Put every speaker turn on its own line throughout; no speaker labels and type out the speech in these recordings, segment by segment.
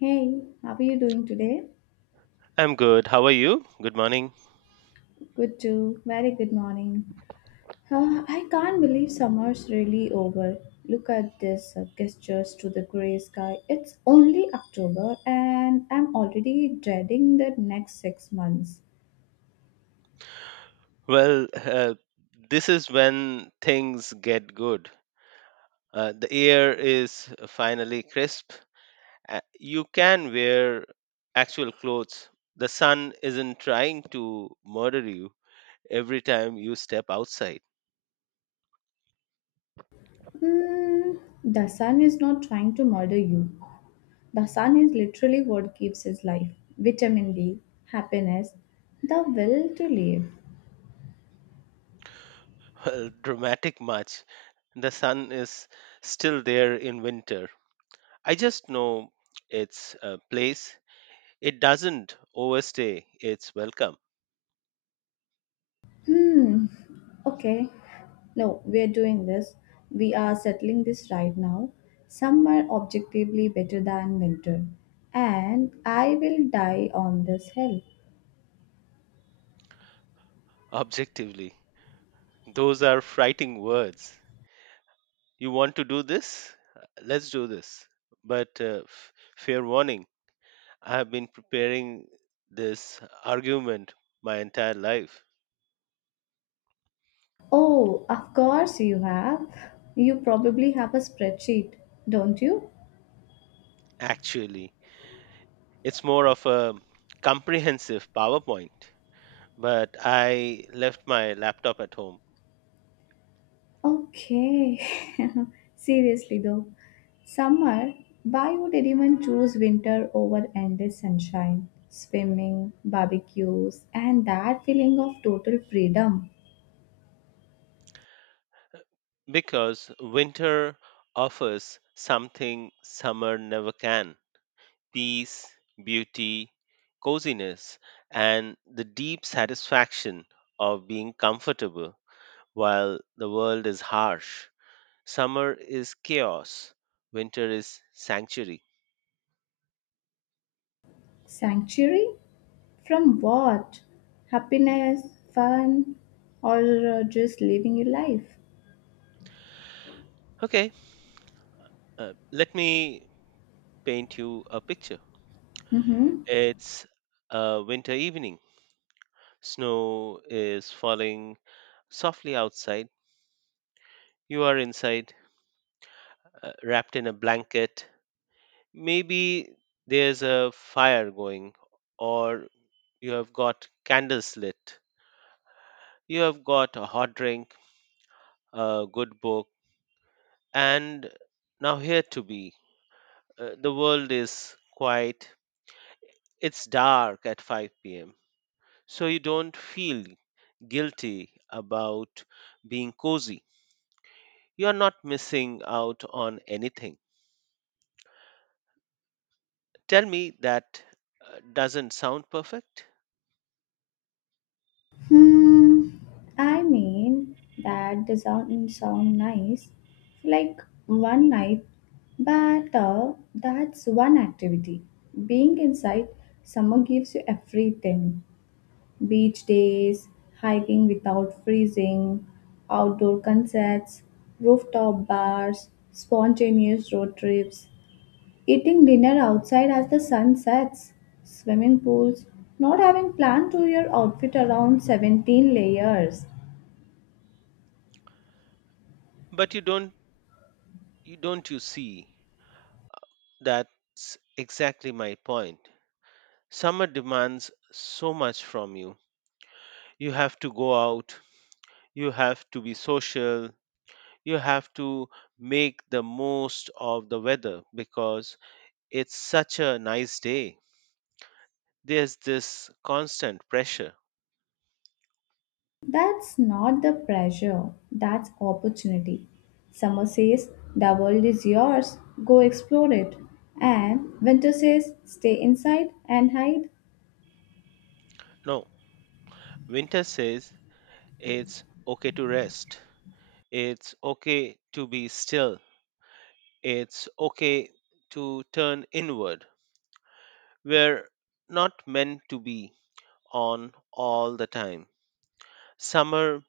Hey, how are you doing today?
I'm good. How are you? Good morning.
Good too. Very good morning. Huh, I can't believe summer's really over. Look at this gestures to the gray sky. It's only October and I'm already dreading the next 6 months.
Well, uh, this is when things get good. The air is finally crisp. You can wear actual clothes. The sun isn't trying to murder you every time you step outside.
Mm, the sun is not trying to murder you. The sun is literally what gives us life vitamin D, happiness, the will to live.
Well, dramatic much. The sun is still there in winter. I just know its place. It doesn't overstay its welcome,
Hmm. Okay. No, we're doing this. We are settling this right now. Summer objectively better than winter. And I will die on this hill.
objectively. Those are frightening words. You want to do this? Let's do this. But fair warning, I have been preparing this argument my entire life.
Oh, of course you have. You probably have a spreadsheet, don't you?
Actually, it's more of a comprehensive PowerPoint, but I left my laptop at home
Okay. Seriously though, summer, why would anyone choose winter over endless sunshine, swimming, barbecues, and that feeling of total freedom?
because winter offers something summer never can: peace, beauty, coziness, and the deep satisfaction of being comfortable while the world is harsh. Summer is chaos, winter is sanctuary.
Sanctuary? From what? Happiness, fun, or just living your life?
Okay, let me paint you a picture.
Mhm.
It's a winter evening. Snow is falling softly outside. You are inside, wrapped in a blanket. Maybe there's a fire going, or you have got candles lit, you have got a hot drink, a good book, and now here to be. The world is quiet, it's dark at 5 p.m., so you don't feel guilty about being cozy. You're not missing out on anything. Tell me that doesn't sound perfect.
Hmm. I mean, that doesn't sound nice. Like one night, but that's one activity. Being inside, summer gives you everything beach days, hiking without freezing, outdoor concerts, rooftop bars, spontaneous road trips. Eating dinner outside as the sun sets, swimming pools, not having planned to your outfit around 17 layers.
But you don't you don't you see, that's exactly my point. Summer demands so much from you. You have to go out, you have to be social, you have to make the most of the weather because it's such a nice day. There's this constant pressure.
That's not the pressure, that's opportunity. Summer says, the world is yours, go explore it. And winter says, stay inside and hide.
No, winter says it's okay to rest, it's okay to be still, it's okay to turn inward. We're not meant to be on all the time. Summer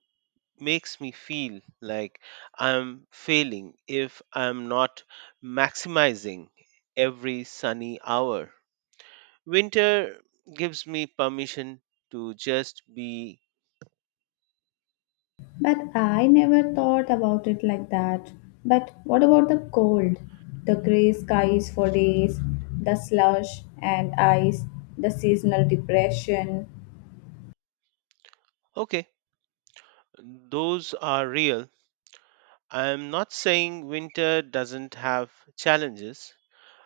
makes me feel like I'm failing if I'm not maximizing every sunny hour. Winter gives me permission to just be.
But I never thought about it like that. But what about the cold? The grey skies for days, the slush and ice, the seasonal depression.
Okay. Those are real. I'm not saying winter doesn't have challenges,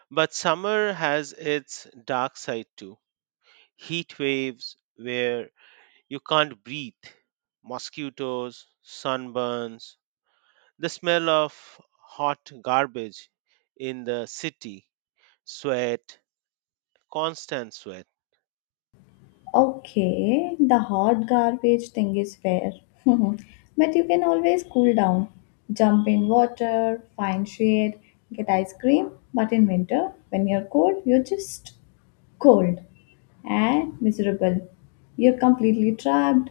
but summer has its dark side too. Heat waves where you can't breathe, mosquitoes, sunburns, the smell of hot garbage in the city, sweat, constant sweat.
Okay, the hot garbage thing is fair. But you can always cool down. Jump in water, find shade, get ice cream. But in winter, when you're cold, you're just cold and miserable. You're completely trapped.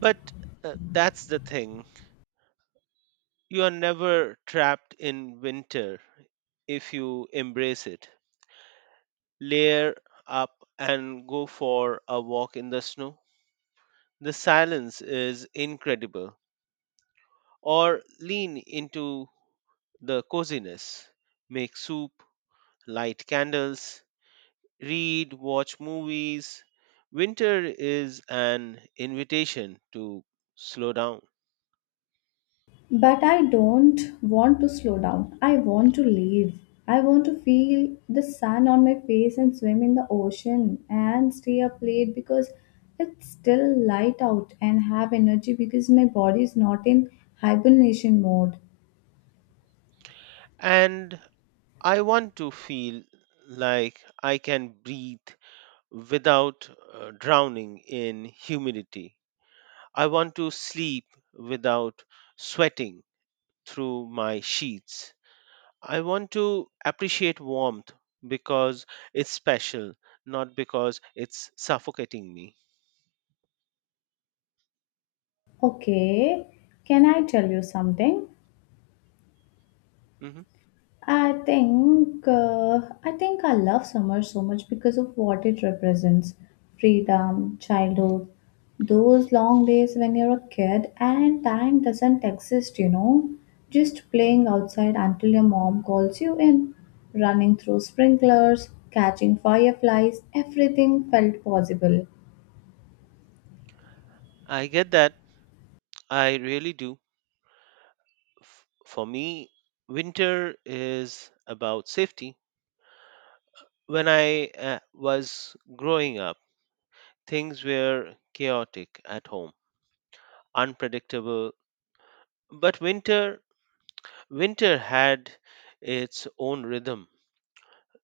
But that's the thing, you are never trapped in winter if you embrace it. Layer up and go for a walk in the snow. The silence is incredible. Or lean into the coziness, make soup, light candles, read, watch movies. Winter is an invitation to slow down.
But I don't want to slow down. I want to leave. I want to feel the sun on my face and swim in the ocean and stay up late because it's still light out and have energy because my body is not in hibernation mode.
And I want to feel like I can breathe without drowning in humidity. I want to sleep without sweating through my sheets. I want to appreciate warmth because it's special, not because it's suffocating me.
Okay, can I tell you something?
Mhm.
I think I love summer so much because of what it represents: freedom, childhood, those long days when you're a kid and time doesn't exist. You know, just playing outside until your mom calls you in, running through sprinklers, catching fireflies. Everything felt possible.
I get that. I really do. For me, winter is about safety. When I was growing up, things were chaotic at home, unpredictable. But winter, winter had its own rhythm.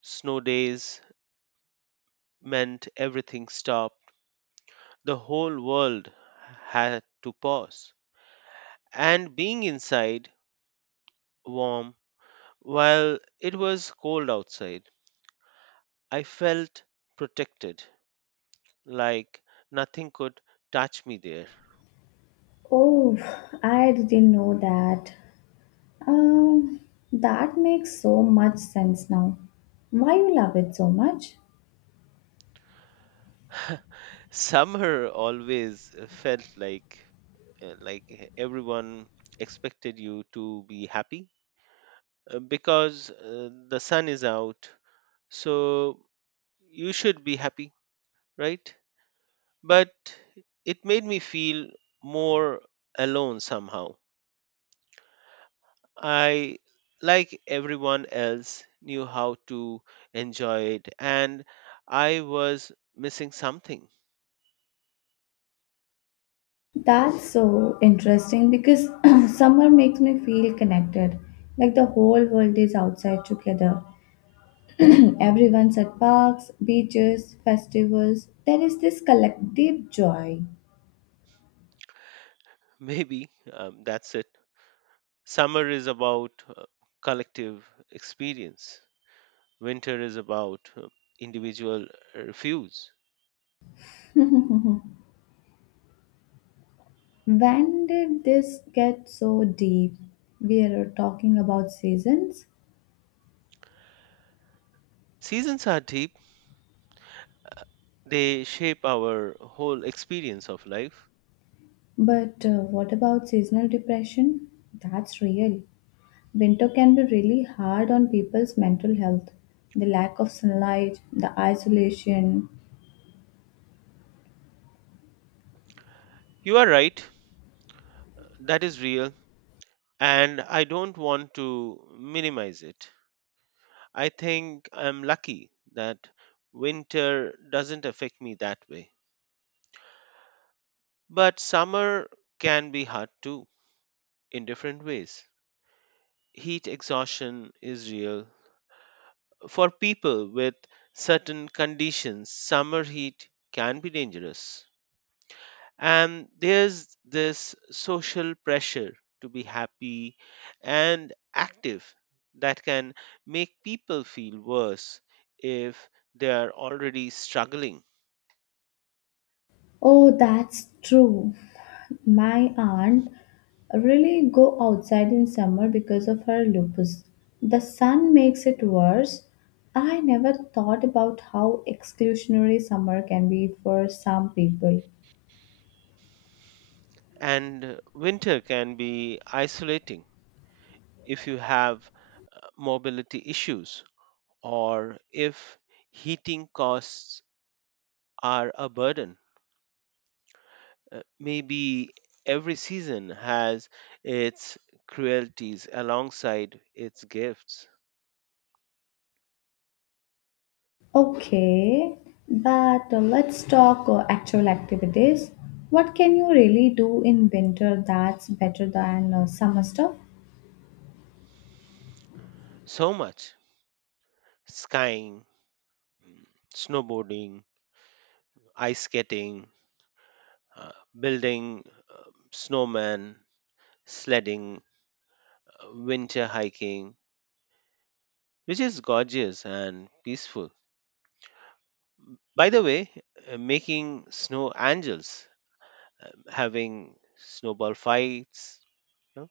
Snow days meant everything stopped. The whole world had to pause. And being inside, warm, while it was cold outside, I felt protected. Like nothing could touch me there.
Oh, I didn't know that. Um, that makes so much sense now. Why you love it so much?
Summer always felt like everyone expected you to be happy because the sun is out, so you should be happy, right? But it made me feel more alone somehow. I, like everyone else knew how to enjoy it, and I was missing something.
That's so interesting because summer makes me feel connected, like the whole world is outside together. Everyone's at parks, beaches, festivals. There is this collective joy.
Maybe that's it. Summer is about collective experience, winter is about individual refuse.
When did this get so deep? We are talking about seasons,
Seasons are deep, they shape our whole experience of life.
but what about seasonal depression? That's real. Winter can be really hard on people's mental health. The lack of sunlight, the isolation.
You are right, that is real, and I don't want to minimize it. I think I'm lucky that winter doesn't affect me that way. But summer can be hard too, in different ways. Heat exhaustion is real. For people with certain conditions, summer heat can be dangerous. And there's this social pressure to be happy and active that can make people feel worse if they are already struggling.
Oh, that's true. My aunt really go outside in summer because of her lupus. The sun makes it worse. I never thought about how exclusionary summer can be for some people.
And winter can be isolating if you have mobility issues, or if heating costs are a burden. Maybe every season has its cruelties alongside its gifts.
Okay, but let's talk actual activities. What can you really do in winter that's better than summer stuff?
So much: skiing, mm, snowboarding, ice skating, uh, building snowmen, sledding, winter hiking, which is gorgeous and peaceful. By the way, making snow angels, having snowball fights, you know,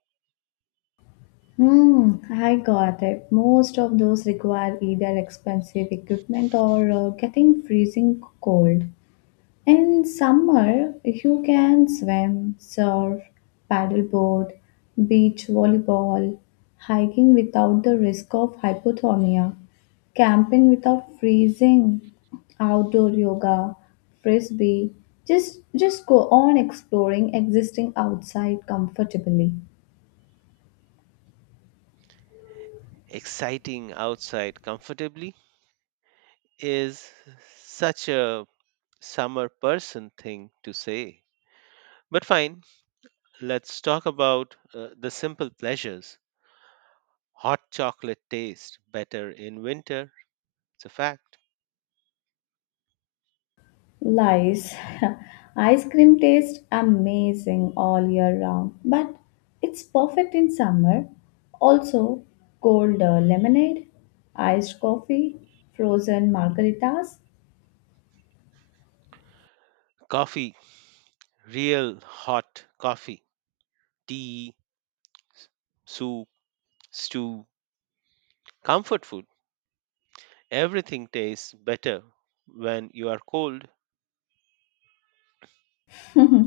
Hmm, I got it. Most of those require either expensive equipment or getting freezing cold. In summer, you can swim, surf, paddleboard, beach volleyball, hiking without the risk of hypothermia, camping without freezing, outdoor yoga, frisbee. Just go on exploring existing outside comfortably.
exciting outside comfortably is such a summer person thing to say. But fine, let's talk about the simple pleasures. Hot chocolate tastes better in winter, it's a fact.
Lies. Ice cream tastes amazing all year round, but it's perfect in summer. Also, cold lemonade, iced coffee, frozen margaritas.
Coffee, real hot coffee, tea, s- soup, stew, comfort food, everything tastes better when you are cold.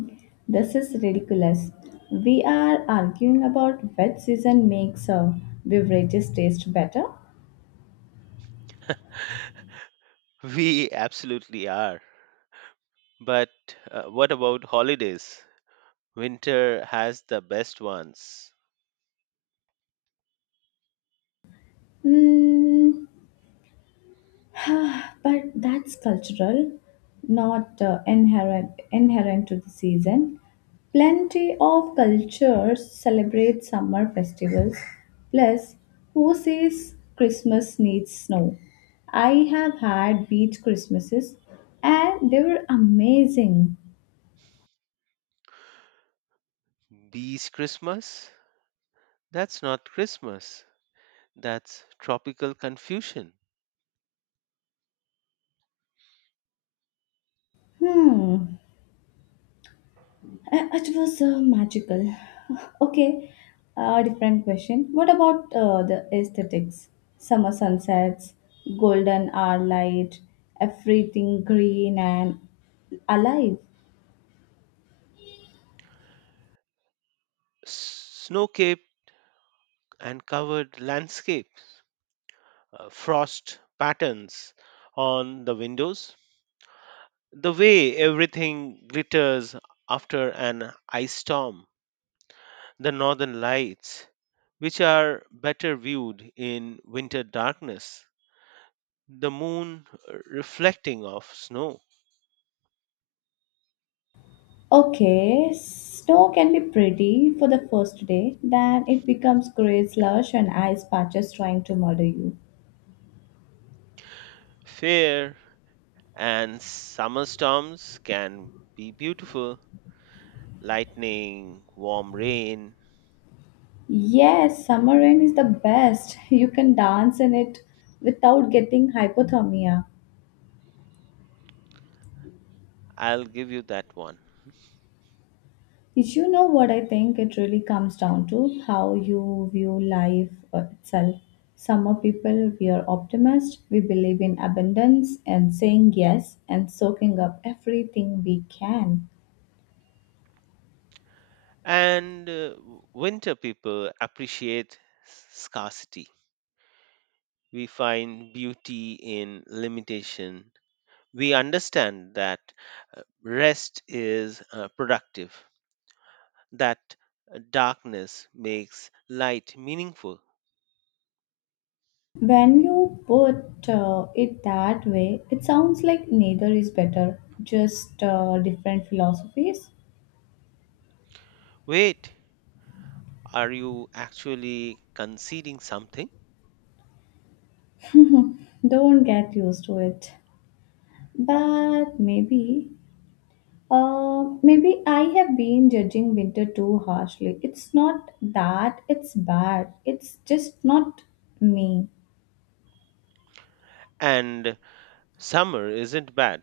This is ridiculous. We are arguing about which season makes beverages taste better.
We absolutely are. But what about holidays? Winter has the best ones.
Mm, but that's cultural, not inherent to the season. Plenty of cultures celebrate summer festivals. Plus, who says Christmas needs snow? I have had beach Christmases, and they were amazing.
Bees Christmas? That's not Christmas. That's tropical confusion.
Hmm, it was magical. Okay, different question. What about the aesthetics? Summer sunsets, golden hour light, everything green and alive.
Snow cape and covered landscapes, frost patterns on the windows, the way everything glitters after an ice storm, the northern lights, which are better viewed in winter darkness, the moon reflecting off snow,
Okay, snow can be pretty for the first day, then it becomes grey slush and ice patches trying to murder you.
fair. And summer storms can be beautiful: lightning, warm rain.
Yes, summer rain is the best. You can dance in it without getting hypothermia.
I'll give you that one.
Did you know what I think it really comes down to? How you view life itself. Some people, we are optimists, we believe in abundance and saying yes and soaking up everything we can.
And winter people appreciate scarcity. We find beauty in limitation. We understand that rest is productive, that darkness makes light meaningful.
When you put it that way, it sounds like neither is better, just different philosophies.
Wait, are you actually conceding something?
Don't get used to it. But maybe maybe I have been judging winter too harshly. It's not that it's bad, it's just not me.
And summer isn't bad,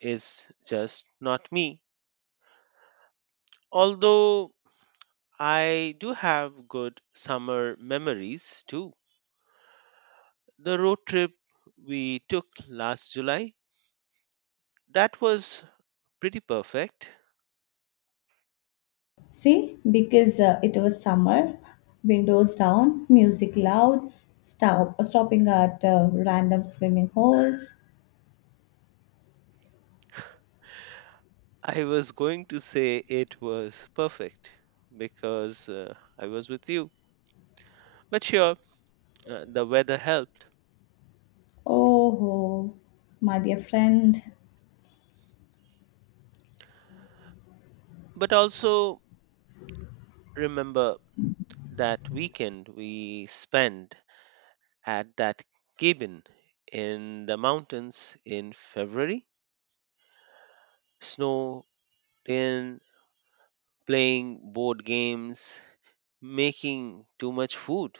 it's just not me. Although I do have good summer memories too. The road trip we took last July, that was pretty perfect.
See, because it was summer, windows down, music loud, stopping at random swimming holes.
I was going to say it was perfect because I was with you. But sure, the weather helped.
Oh, oh, my dear friend.
But also remember that weekend we spent at that cabin in the mountains in February, snow, in, playing board games, making too much food.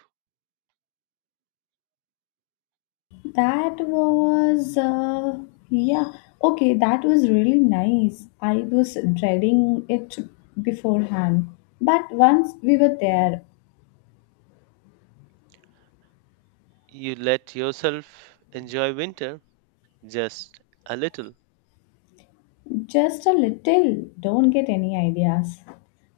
That was, yeah, okay, that was really nice. I was dreading it beforehand. But once we were there,
You let yourself enjoy winter just a little.
just a little, don't get any ideas.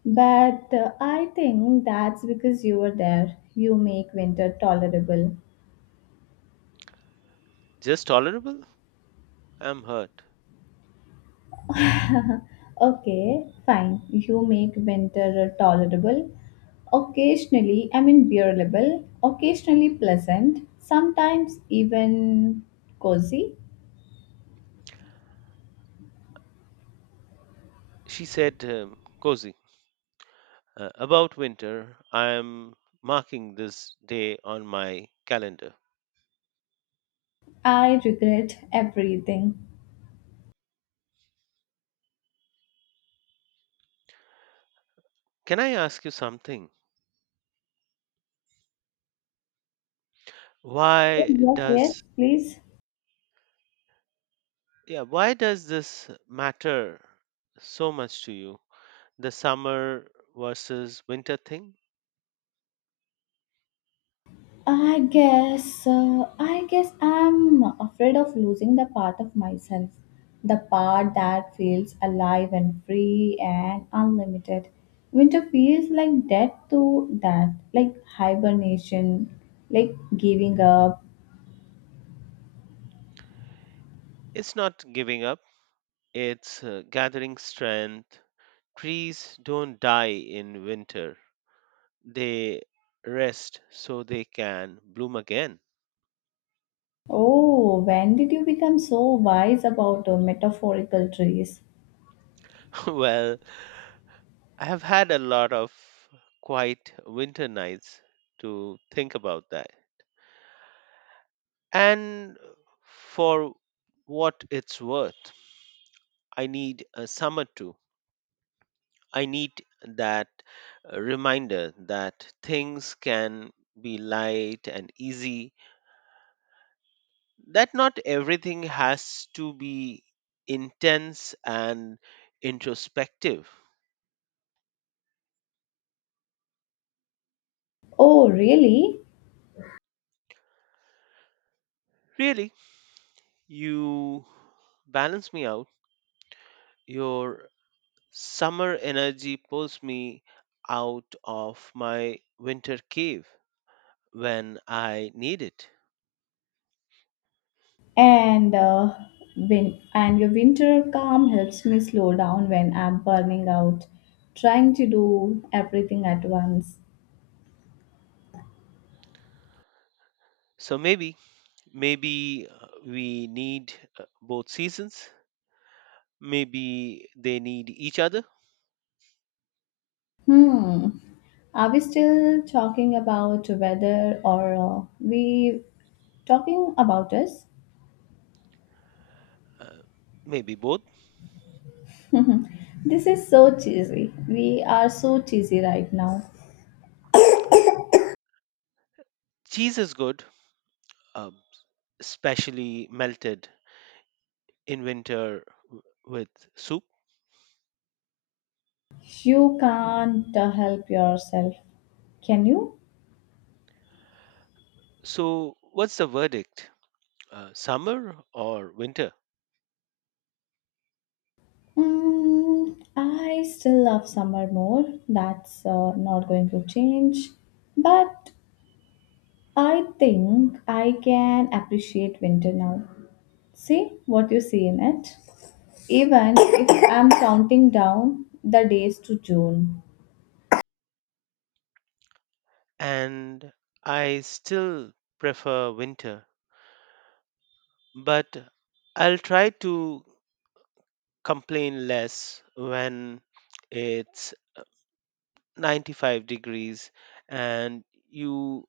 But I think that's because you were there. You make winter tolerable.
Just tolerable. I'm hurt.
Okay, fine. You make winter tolerable, occasionally, I mean, bearable, occasionally pleasant, sometimes even cozy.
She said, cozy. About winter, I am marking this day on my calendar.
I regret everything.
Can I ask you something?
Oh,
Why
yes, yes,
does...
please.
Yeah, why does this matter so much to you? The summer versus winter thing?
I guess I'm afraid of losing the part of myself, the part that feels alive and free and unlimited. Winter feels like death to that, like hibernation, like giving up.
It's not giving up, it's gathering strength. Trees don't die in winter, they rest so they can bloom again.
Oh, when did you become so wise about metaphorical trees?
Well, I have had a lot of quiet winter nights to think about that. And for what it's worth, I need a summer too. I need that reminder that things can be light and easy, that not everything has to be intense and introspective.
Oh, really?
Really, you balance me out. Your summer energy pulls me out of my winter cave when I need it.
And uh, and your winter calm helps me slow down when I'm burning out, trying to do everything at once.
So maybe, maybe we need both seasons. Maybe they need each other.
Hmm. Are we still talking about weather or we talking about us?
uh, Maybe both.
This is so cheesy. We are so cheesy right now.
Cheese is good, uh, especially melted in winter with soup.
You can't help yourself, can you?
So, what's the verdict? Summer or winter?
Mm, I still love summer more. That's not going to change. But I think I can appreciate winter now. See what you see in it. Even if I'm counting down the days to June.
And I still prefer winter, but I'll try to complain less when it's 95 degrees and you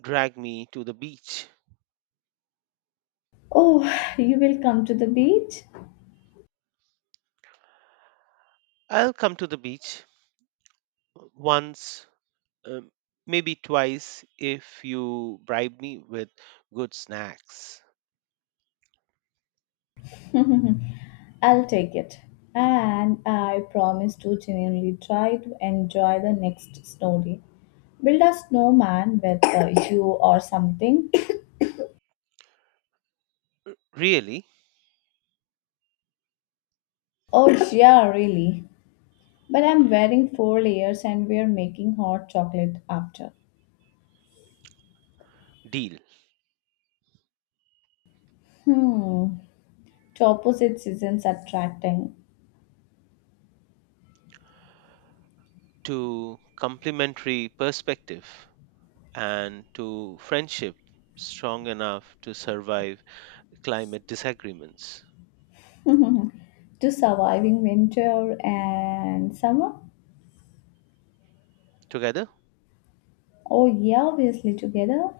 drag me to the beach.
Oh, you will come to the beach?
I'll come to the beach once, um, maybe twice if you bribe me with good snacks.
I'll take it. And I promise to genuinely try to enjoy the next snow day. Build a snowman with you or something.
Really,
Oh, yeah, really. But I'm wearing four layers and we're making hot chocolate after.
deal.
Hmm. To opposite seasons attracting.
To complementary perspective, and to friendship strong enough to survive climate disagreements.
To surviving winter and summer.
Together?
Oh, yeah, obviously together.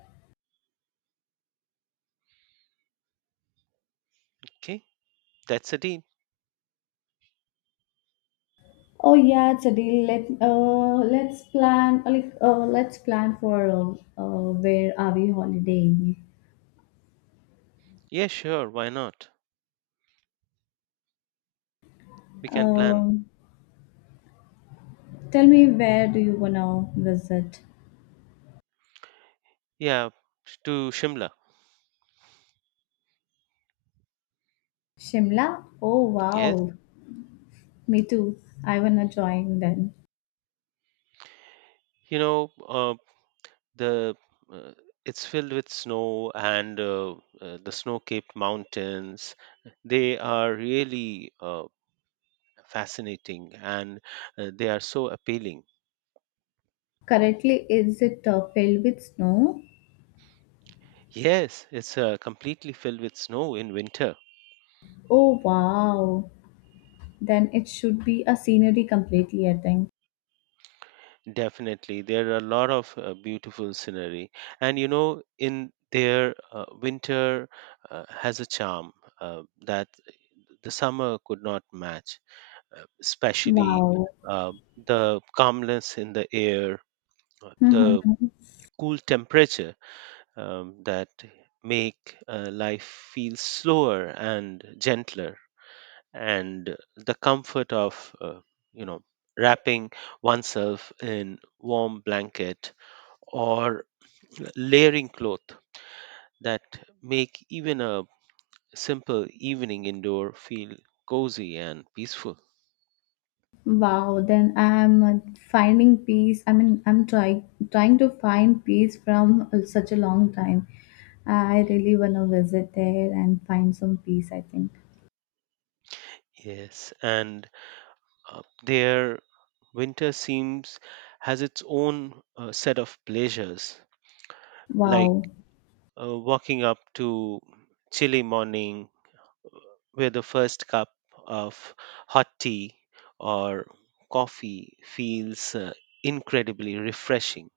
Okay, that's a deal.
Oh yeah, it's a deal. Let's plan. Like let's plan for where are we holidaying?
Yeah, sure, why not? We can plan.
Um, tell me where do you wanna visit?
Yeah, to Shimla.
Shimla? Oh
Yes.
wow, me too. I wanna join then.
You know, the uh, it's filled with snow, and the snow capped mountains, they are really fascinating, and they are so appealing.
Currently, is it filled with snow?
Yes, it's completely filled with snow in winter.
Oh wow, then it should be a scenery completely. I think.
Definitely there are a lot of beautiful scenery, and you know, in there winter has a charm that the summer could not match, especially
Wow.
uh, the calmness in the air, the cool temperature, that make life feel slower and gentler, and the comfort of you know, wrapping oneself in warm blanket, or layering cloth, that make even a simple evening indoor feel cozy and peaceful.
Wow, then I'm finding peace. I mean, I'm trying to find peace from such a long time. I really want to visit there and find some peace, I think.
Yes, and their winter seems has its own set of pleasures, like
Wow,
walking up to chilly morning, where the first cup of hot tea or coffee feels incredibly refreshing,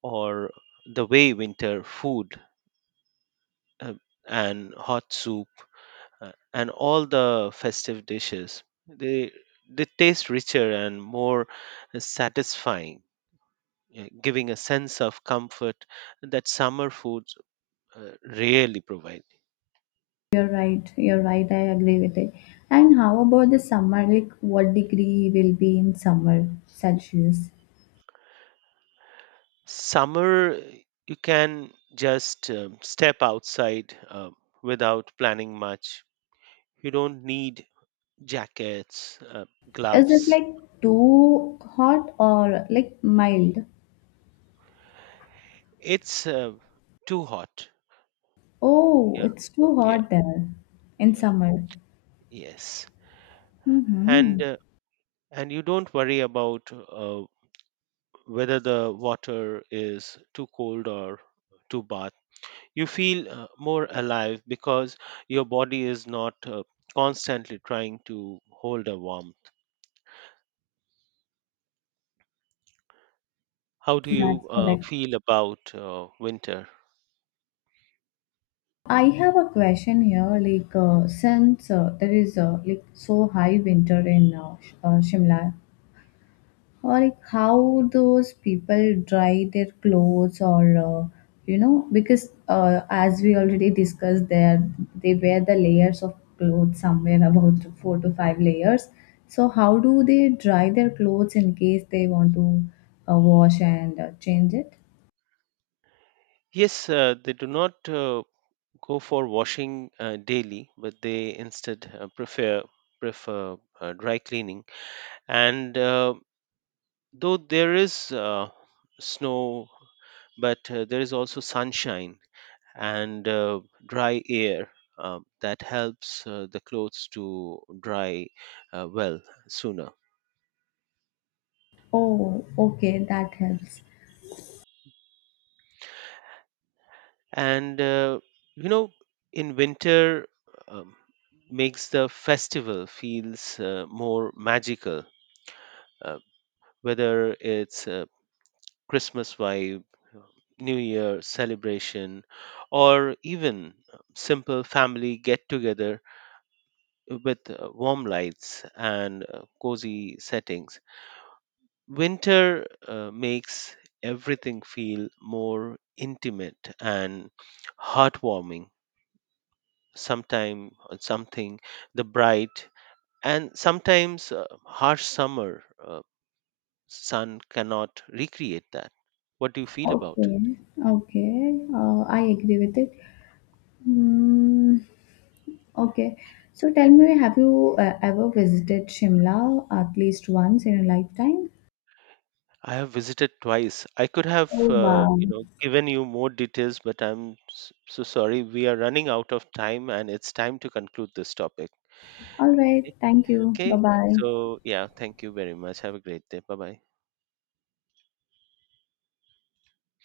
or the way winter food uh, and hot soup, and all the festive dishes, they they taste richer and more satisfying, giving a sense of comfort that summer foods rarely provide.
you're right. You're right. I agree with it. And how about the summer? Like, what degree will be in summer, Celsius?
Summer, you can just step outside without planning much. You don't need jackets,
Is it
gloves.
like too hot or like mild?
It's too hot.
Oh,
Yeah,
it's too
yeah,
hot there in
yeah.
summer.
Yes,
Mm-hmm.
and uh, and you don't worry about whether the water is too cold or too bath. You feel more alive because your body is not constantly trying to hold a warm. How do
That's
you
correct.
feel about winter?
I have a question here, like since there is like so high winter in Shimla, or like how those people dry their clothes, or uh, you know, because as we already discussed, there they wear the layers of clothes somewhere about four to five layers. So how do they dry their clothes in case they want to wash and change it?
Yes, they do not go for washing daily, but they instead prefer dry cleaning. And though there is snow, but there is also sunshine and dry air. That helps the clothes to dry well sooner.
Oh, okay, that helps.
And you know, in winter, um, makes the festival feels more magical, uh, whether it's a Christmas vibe, uh, new year celebration, or even simple family get together with warm lights and cozy settings. Winter makes everything feel more intimate and heartwarming. Sometime or something the bright, and sometimes harsh summer sun cannot recreate that. What do you feel about it?
Okay, okay, I agree with it. Mm, okay, so tell me, have you ever visited Shimla at least once in a lifetime?
I have visited twice. I could have
Oh, wow.
you know, given you more details, but I'm so sorry we are running out of time and it's time to conclude this topic.
All right,
Okay.
thank you. Bye
Okay,
bye.
so yeah, thank you very much, have a great day, bye bye.